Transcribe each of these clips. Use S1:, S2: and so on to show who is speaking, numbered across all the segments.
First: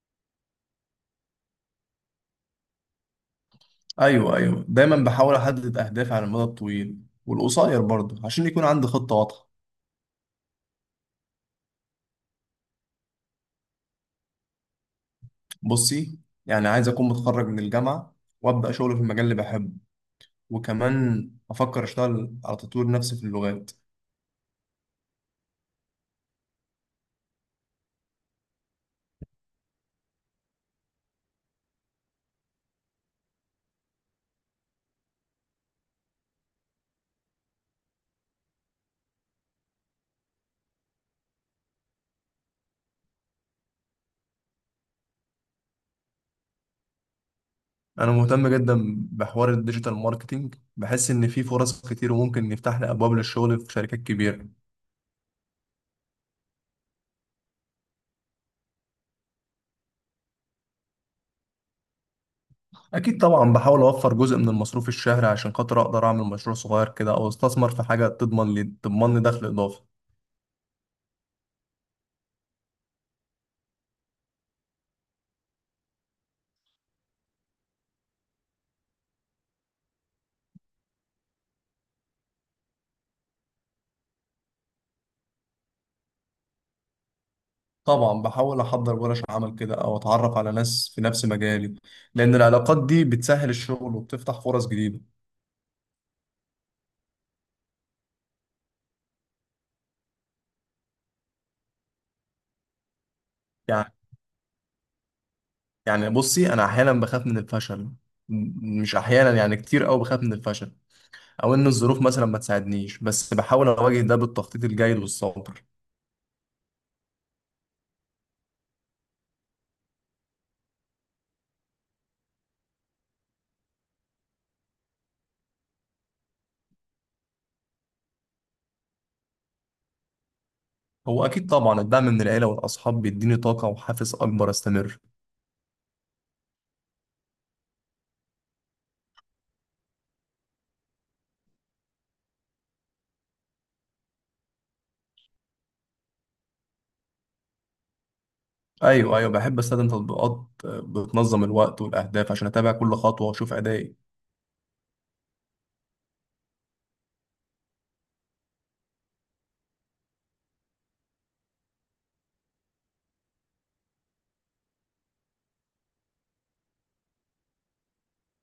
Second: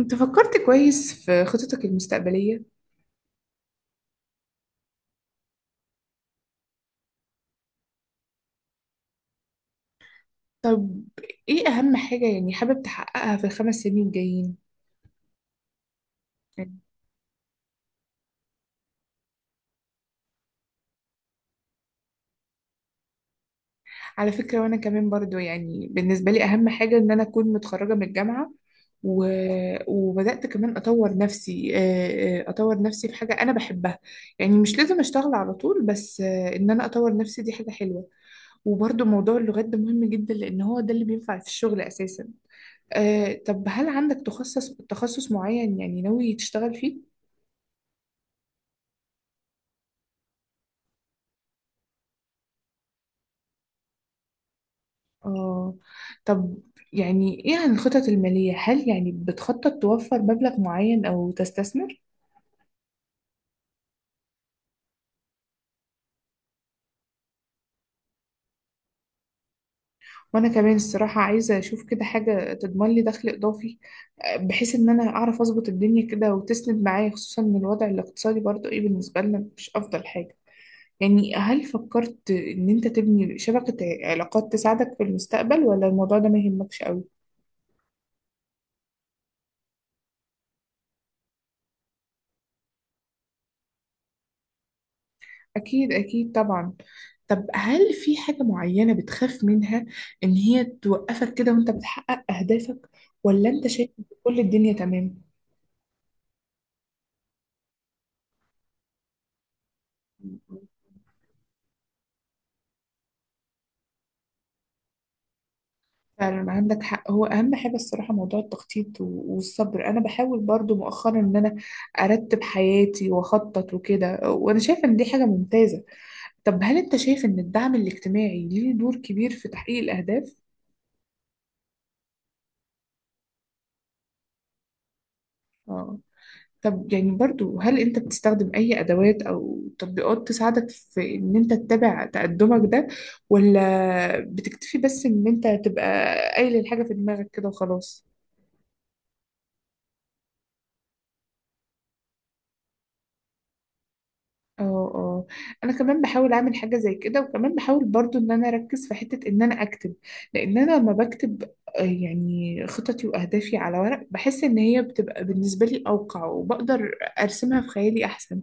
S1: انت فكرت كويس في خططك المستقبلية؟
S2: ايوه، ايوه، دايما بحاول احدد اهدافي على المدى الطويل والقصير برضه عشان يكون عندي خطه واضحه.
S1: طب، ايه اهم حاجة يعني حابب تحققها في ال5 سنين الجايين؟
S2: بصي، يعني عايز اكون متخرج من الجامعه وابدا شغل في المجال اللي بحبه، وكمان افكر اشتغل على تطوير نفسي في اللغات.
S1: على فكرة، وانا كمان برضو يعني بالنسبة لي اهم حاجة ان انا اكون متخرجة من الجامعة و... وبدأت كمان اطور نفسي اطور نفسي في حاجة انا بحبها. يعني مش لازم اشتغل على طول، بس ان انا اطور نفسي دي حاجة حلوة. وبرضو موضوع اللغات ده مهم جدا لان هو ده اللي بينفع في الشغل اساسا. طب، هل عندك تخصص معين يعني ناوي تشتغل فيه؟
S2: انا مهتم جدا بحوار الديجيتال ماركتينج، بحس ان في فرص كتير وممكن يفتح لي ابواب للشغل في شركات كبيره.
S1: اه. طب يعني، ايه عن الخطط المالية؟ هل يعني بتخطط توفر مبلغ معين او تستثمر؟
S2: اكيد طبعا، بحاول اوفر جزء من المصروف الشهري عشان خاطر اقدر اعمل مشروع صغير كده او استثمر في حاجه تضمن لي دخل اضافي.
S1: وانا كمان الصراحة عايزة اشوف كده حاجة تضمن لي دخل اضافي. بحيث ان انا اعرف اظبط الدنيا كده وتسند معايا، خصوصا ان الوضع الاقتصادي برضو ايه بالنسبة لنا مش افضل حاجة. يعني هل فكرت ان انت تبني شبكة علاقات تساعدك في المستقبل، ولا الموضوع ده ما يهمكش قوي؟
S2: طبعا بحاول احضر ورش عمل كده او اتعرف على ناس في نفس مجالي، لان العلاقات دي بتسهل الشغل وبتفتح فرص جديدة.
S1: أكيد أكيد طبعا. طب، هل في حاجة معينة بتخاف منها إن هي توقفك كده وأنت بتحقق أهدافك، ولا أنت شايف
S2: يعني
S1: إن كل الدنيا تمام؟
S2: يعني بصي، انا احيانا بخاف من الفشل. مش احيانا، يعني كتير قوي بخاف من الفشل او ان الظروف مثلا ما تساعدنيش، بس بحاول اواجه ده بالتخطيط الجيد والصبر.
S1: فعلا عندك حق، هو أهم حاجة الصراحة موضوع التخطيط والصبر. أنا بحاول برضو مؤخرا إن أنا أرتب حياتي وأخطط وكده، وأنا شايفة إن دي حاجة ممتازة. طب، هل أنت شايف إن الدعم الاجتماعي ليه دور كبير في تحقيق الأهداف؟
S2: هو اكيد طبعا الدعم من العيلة والاصحاب بيديني طاقة وحافز اكبر استمر.
S1: طب يعني برضو، هل انت بتستخدم اي ادوات او تطبيقات تساعدك في ان انت تتابع تقدمك ده، ولا بتكتفي بس ان انت تبقى قايل الحاجة في دماغك كده وخلاص؟
S2: ايوه، ايوه، بحب استخدم تطبيقات بتنظم الوقت والاهداف عشان اتابع كل خطوة واشوف ادائي.
S1: اه اه. انا كمان بحاول اعمل حاجة زي كده، وكمان بحاول برضو ان انا اركز في حتة ان انا اكتب. لان انا لما بكتب يعني خططي واهدافي على ورق، بحس ان هي بتبقى بالنسبة لي اوقع وبقدر ارسمها في خيالي احسن.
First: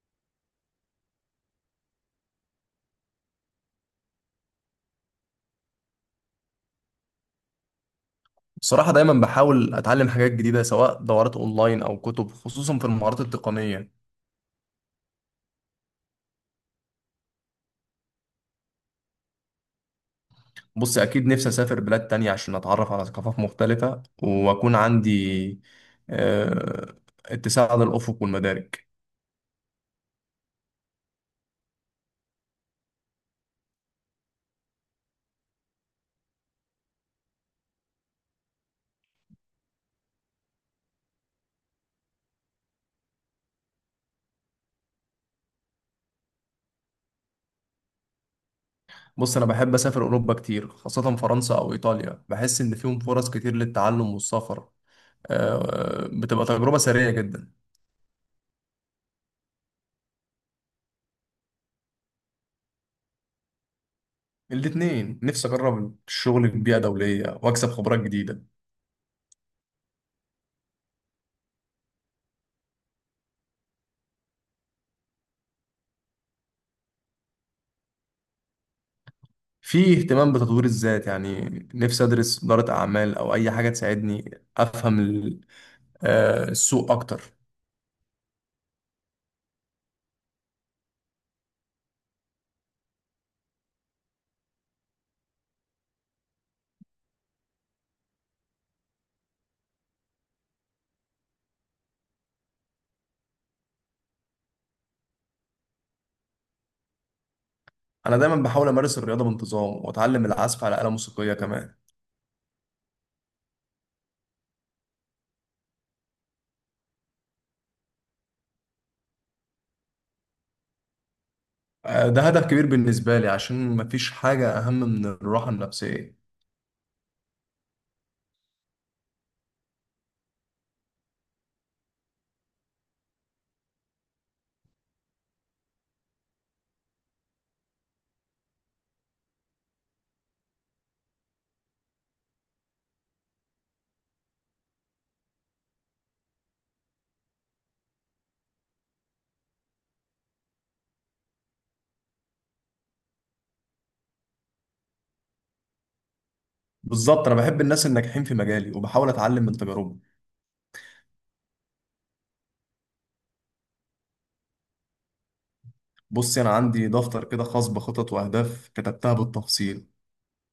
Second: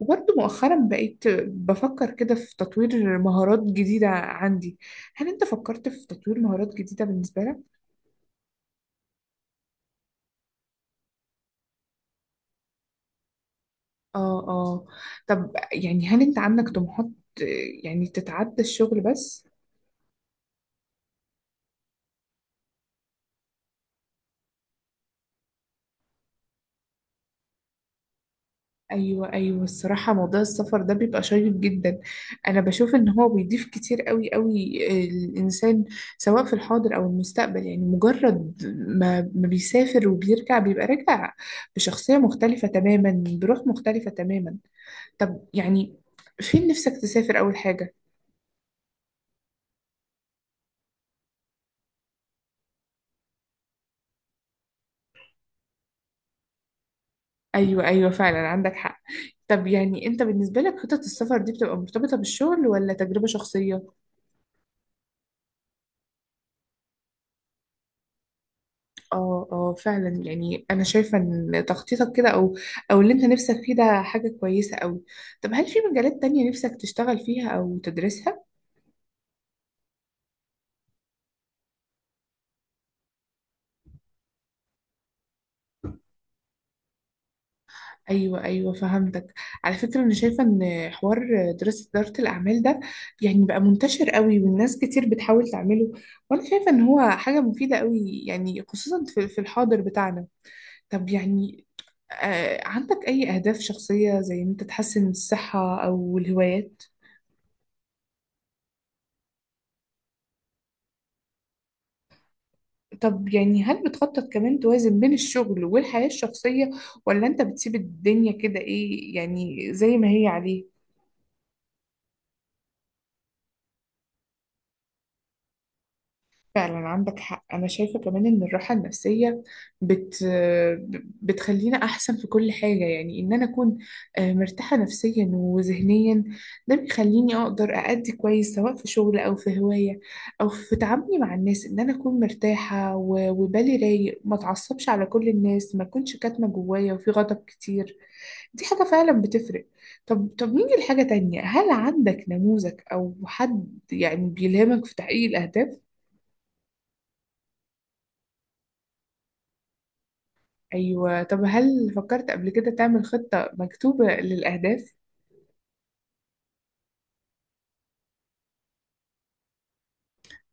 S1: وبرضه مؤخرا بقيت بفكر كده في تطوير مهارات جديدة عندي. هل انت فكرت في تطوير مهارات جديدة بالنسبة لك؟
S2: بصراحة دايما بحاول أتعلم حاجات جديدة، سواء دورات أونلاين أو كتب، خصوصا في المهارات التقنية.
S1: اه اه. طب يعني، هل انت عندك طموحات آه، يعني تتعدى الشغل بس؟
S2: بص، أكيد نفسي أسافر بلاد تانية عشان أتعرف على ثقافات مختلفة وأكون عندي آه، اتساع للأفق والمدارك.
S1: ايوه ايوه، الصراحة موضوع السفر ده بيبقى شيق جدا. انا بشوف ان هو بيضيف كتير قوي قوي الانسان، سواء في الحاضر او المستقبل. يعني مجرد ما بيسافر وبيرجع بيبقى راجع بشخصية مختلفة تماما، بروح مختلفة تماما. طب يعني، فين نفسك تسافر أول حاجة؟
S2: بص، أنا بحب أسافر أوروبا كتير، خاصة فرنسا أو إيطاليا، بحس إن فيهم فرص كتير للتعلم والسفر. بتبقى تجربة سريعة جدا.
S1: أيوة أيوة، فعلا عندك حق. طب يعني أنت بالنسبة لك خطط السفر دي بتبقى مرتبطة بالشغل ولا تجربة شخصية؟
S2: الاتنين، نفسي أجرب الشغل في بيئة دولية وأكسب خبرات جديدة.
S1: آه آه، فعلا. يعني أنا شايفة إن تخطيطك كده، أو أو اللي أنت نفسك فيه ده حاجة كويسة أوي. طب، هل في مجالات تانية نفسك تشتغل فيها أو تدرسها؟
S2: في اهتمام بتطوير الذات، يعني نفسي ادرس إدارة اعمال او اي حاجة تساعدني افهم السوق اكتر.
S1: ايوه ايوه، فهمتك. على فكره، انا شايفه ان حوار دراسه اداره الاعمال ده يعني بقى منتشر قوي، والناس كتير بتحاول تعمله. وانا شايفه ان هو حاجه مفيده قوي، يعني خصوصا في الحاضر بتاعنا. طب يعني، آه، عندك اي اهداف شخصيه زي ان انت تحسن الصحه او الهوايات؟
S2: انا دايما بحاول امارس الرياضة بانتظام واتعلم العزف على آلة موسيقية كمان.
S1: طب يعني، هل بتخطط كمان توازن بين الشغل والحياه الشخصيه، ولا انت بتسيب الدنيا كده ايه يعني زي ما هي عليها؟
S2: ده هدف كبير بالنسبة لي عشان مفيش حاجة اهم من الراحة النفسية.
S1: فعلا عندك حق، أنا شايفة كمان إن الراحة النفسية بت... بتخلينا أحسن في كل حاجة. يعني إن أنا أكون مرتاحة نفسيا وذهنيا، ده بيخليني أقدر أأدي كويس سواء في شغل أو في هواية أو في تعاملي مع الناس. إن أنا أكون مرتاحة وبالي رايق، ما أتعصبش على كل الناس، ما أكونش كاتمة جوايا وفي غضب كتير. دي حاجة فعلا بتفرق. طب نيجي لحاجة تانية. هل عندك نموذج أو حد يعني بيلهمك في تحقيق الأهداف؟
S2: بالظبط، انا بحب الناس الناجحين في مجالي وبحاول اتعلم من تجاربهم.
S1: أيوة، طب هل فكرت قبل كده تعمل خطة مكتوبة للأهداف؟
S2: بصي، انا عندي دفتر كده خاص بخطط واهداف كتبتها بالتفصيل.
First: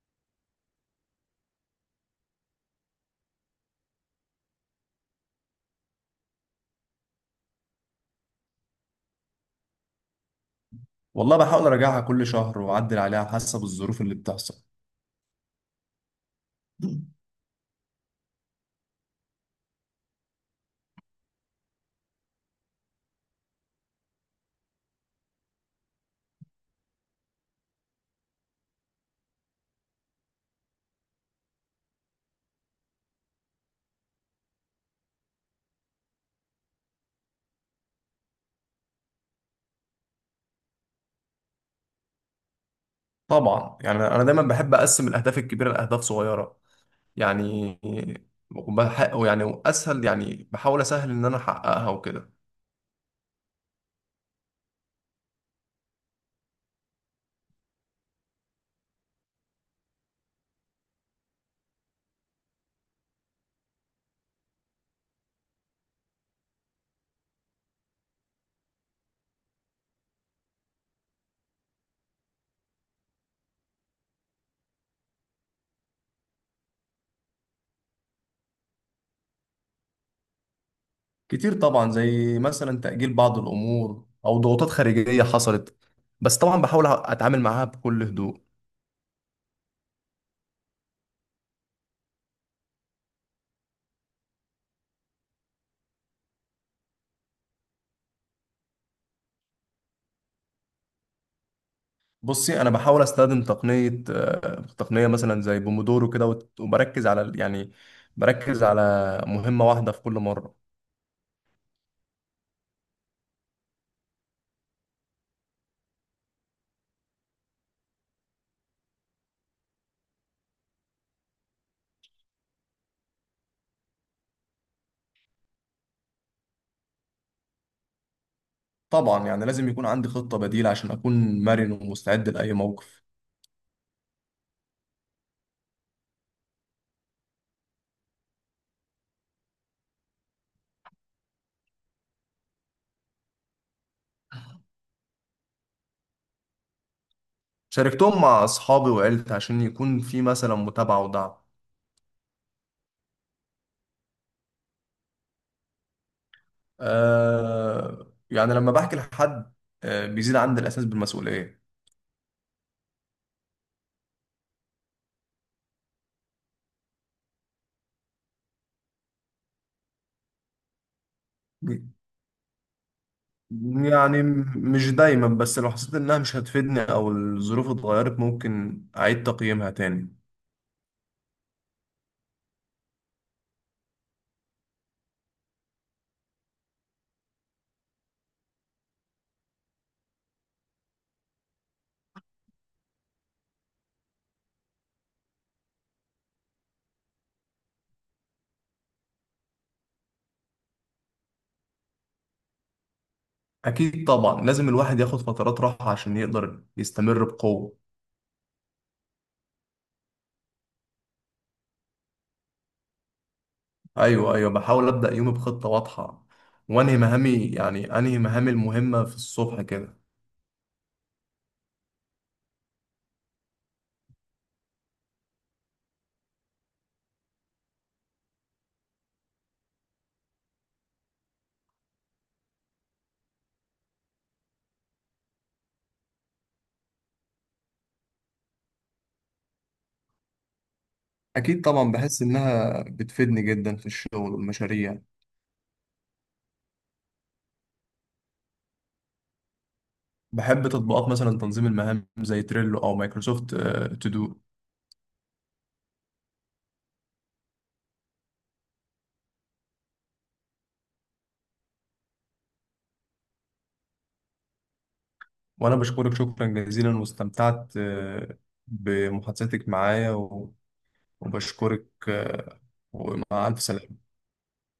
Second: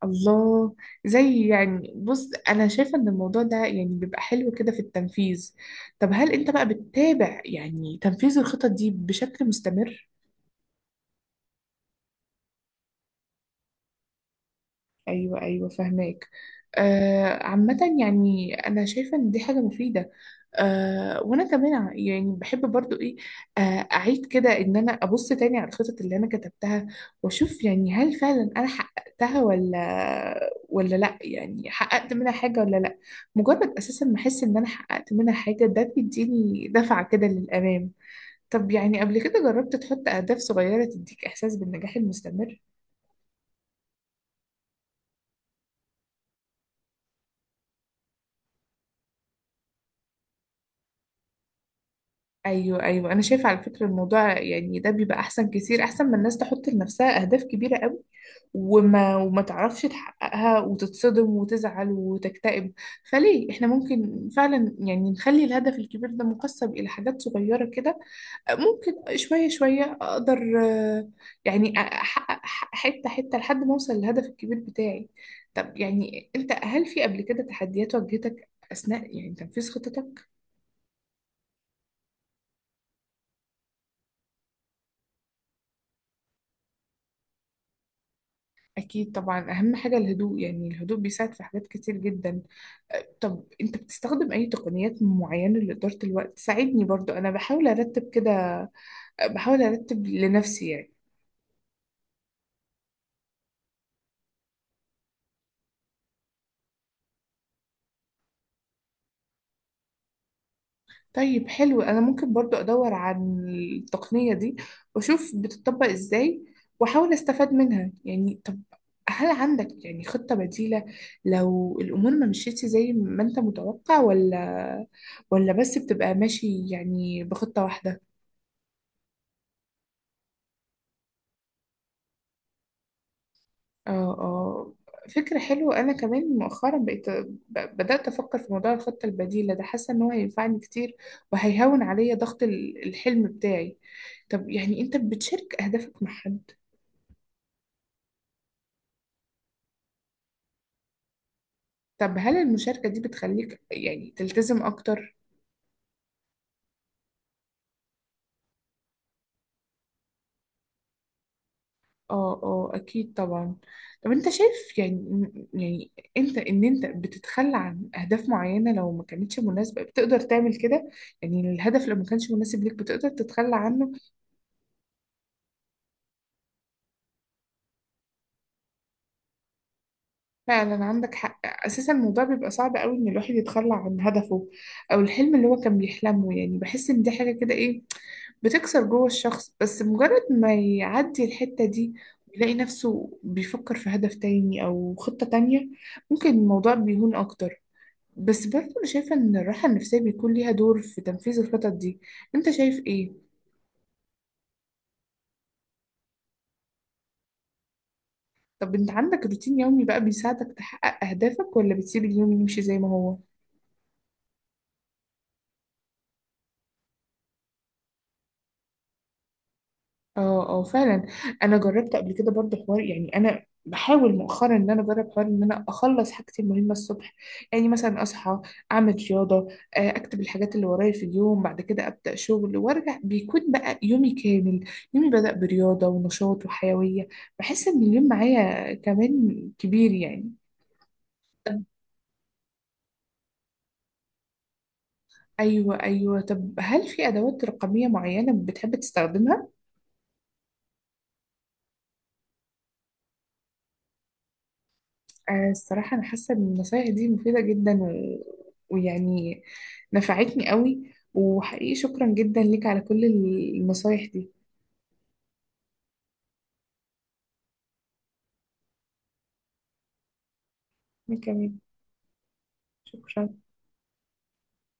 S1: الله. زي يعني، بص أنا شايفة إن الموضوع ده يعني بيبقى حلو كده في التنفيذ. طب هل أنت بقى بتتابع يعني تنفيذ الخطط دي بشكل مستمر؟
S2: والله بحاول اراجعها كل شهر واعدل عليها حسب الظروف اللي بتحصل.
S1: ايوه ايوه، فهماك. آه، عامة يعني انا شايفة ان دي حاجة مفيدة. آه، وانا كمان يعني بحب برضو ايه، آه، اعيد كده ان انا ابص تاني على الخطط اللي انا كتبتها، واشوف يعني هل فعلا انا حققتها ولا لا. يعني حققت منها حاجة ولا لا. مجرد اساسا ما احس ان انا حققت منها حاجة، ده بيديني دفعة كده للامام. طب يعني، قبل كده جربت تحط اهداف صغيرة تديك احساس بالنجاح المستمر؟
S2: طبعا، يعني انا دايما بحب اقسم الاهداف الكبيره لاهداف صغيره، يعني وبحقق، يعني اسهل، يعني بحاول اسهل ان انا احققها وكده.
S1: ايوه ايوه، انا شايفه على فكره الموضوع يعني ده بيبقى احسن كتير، احسن ما الناس تحط لنفسها اهداف كبيره قوي وما تعرفش تحققها وتتصدم وتزعل وتكتئب. فليه احنا ممكن فعلا يعني نخلي الهدف الكبير ده مقسم الى حاجات صغيره كده، ممكن شويه شويه اقدر آه، يعني احقق حته حته لحد ما اوصل للهدف الكبير بتاعي. طب يعني انت، هل في قبل كده تحديات واجهتك اثناء يعني تنفيذ خطتك؟
S2: كتير طبعا، زي مثلا تاجيل بعض الامور او ضغوطات خارجيه حصلت، بس طبعا بحاول اتعامل معاها بكل هدوء.
S1: أكيد طبعا، أهم حاجة الهدوء، يعني الهدوء بيساعد في حاجات كتير جدا. أه، طب أنت بتستخدم أي تقنيات معينة لإدارة الوقت؟ ساعدني برضو، أنا بحاول أرتب كده، أه، بحاول أرتب لنفسي يعني.
S2: بصي، انا بحاول استخدم تقنيه، تقنيه مثلا زي بومودورو كده، وبركز على يعني بركز على مهمه واحده في كل مره.
S1: طيب، حلو. أنا ممكن برضو أدور عن التقنية دي وأشوف بتطبق إزاي وأحاول أستفاد منها. يعني طب، هل عندك يعني خطة بديلة لو الأمور ما مشيتش زي ما أنت متوقع، ولا بس بتبقى ماشي يعني بخطة واحدة؟
S2: طبعا، يعني لازم يكون عندي خطه بديله عشان اكون مرن ومستعد لاي موقف.
S1: اه اه، فكرة حلوة. أنا كمان مؤخرا بقيت بدأت أفكر في موضوع الخطة البديلة ده، حاسة إن هو هينفعني كتير وهيهون عليا ضغط الحلم بتاعي. طب يعني، أنت بتشارك أهدافك مع حد؟
S2: شاركتهم مع أصحابي وعيلتي عشان يكون في مثلا متابعة ودعم.
S1: طب هل المشاركة دي بتخليك يعني تلتزم أكتر؟
S2: آه، يعني لما بحكي لحد آه بيزيد عندي الإحساس بالمسؤولية.
S1: اه اه، أكيد طبعا. طب أنت شايف يعني يعني أنت، إن أنت بتتخلى عن أهداف معينة لو ما كانتش مناسبة بتقدر تعمل كده؟ يعني الهدف لو ما كانش مناسب ليك بتقدر تتخلى عنه؟
S2: يعني مش دايما، بس لو حسيت إنها مش هتفيدني أو الظروف اتغيرت ممكن أعيد تقييمها تاني.
S1: فعلا عندك حق، اساسا الموضوع بيبقى صعب قوي ان الواحد يتخلى عن هدفه او الحلم اللي هو كان بيحلمه. يعني بحس ان دي حاجه كده ايه بتكسر جوه الشخص، بس مجرد ما يعدي الحته دي ويلاقي نفسه بيفكر في هدف تاني او خطه تانية ممكن الموضوع بيهون اكتر. بس برضه انا شايفه ان الراحه النفسيه بيكون ليها دور في تنفيذ الخطط دي. انت شايف ايه؟
S2: أكيد طبعا، لازم الواحد ياخد فترات راحة عشان يقدر يستمر بقوة.
S1: طب انت عندك روتين يومي بقى بيساعدك تحقق اهدافك، ولا بتسيب اليوم يمشي زي ما هو؟
S2: أيوه، أيوه، بحاول أبدأ يومي بخطة واضحة وأنهي مهامي، يعني أنهي مهامي المهمة في الصبح كده.
S1: اه اه، فعلا. انا جربت قبل كده برضه حوار، يعني انا بحاول مؤخرا ان انا اجرب حوار ان انا اخلص حاجتي المهمه الصبح. يعني مثلا اصحى اعمل رياضه، اكتب الحاجات اللي ورايا في اليوم، بعد كده ابدا شغل وارجع بيكون بقى يومي كامل. يومي بدا برياضه ونشاط وحيويه، بحس ان اليوم معايا كمان كبير يعني.
S2: أكيد
S1: طب،
S2: طبعا، بحس إنها بتفيدني جدا في الشغل والمشاريع.
S1: ايوه ايوه. طب هل في ادوات رقميه معينه بتحب تستخدمها؟
S2: بحب تطبيقات مثلا تنظيم المهام زي تريلو أو مايكروسوفت تو دو.
S1: الصراحة أنا حاسة إن النصايح دي مفيدة جدا ويعني نفعتني قوي، وحقيقي شكرا جدا ليك على كل النصايح دي.
S2: وأنا بشكرك شكرا جزيلا، واستمتعت بمحادثتك معايا
S1: أنا كمان.
S2: وبشكرك،
S1: شكرا.
S2: ومع ألف سلامة.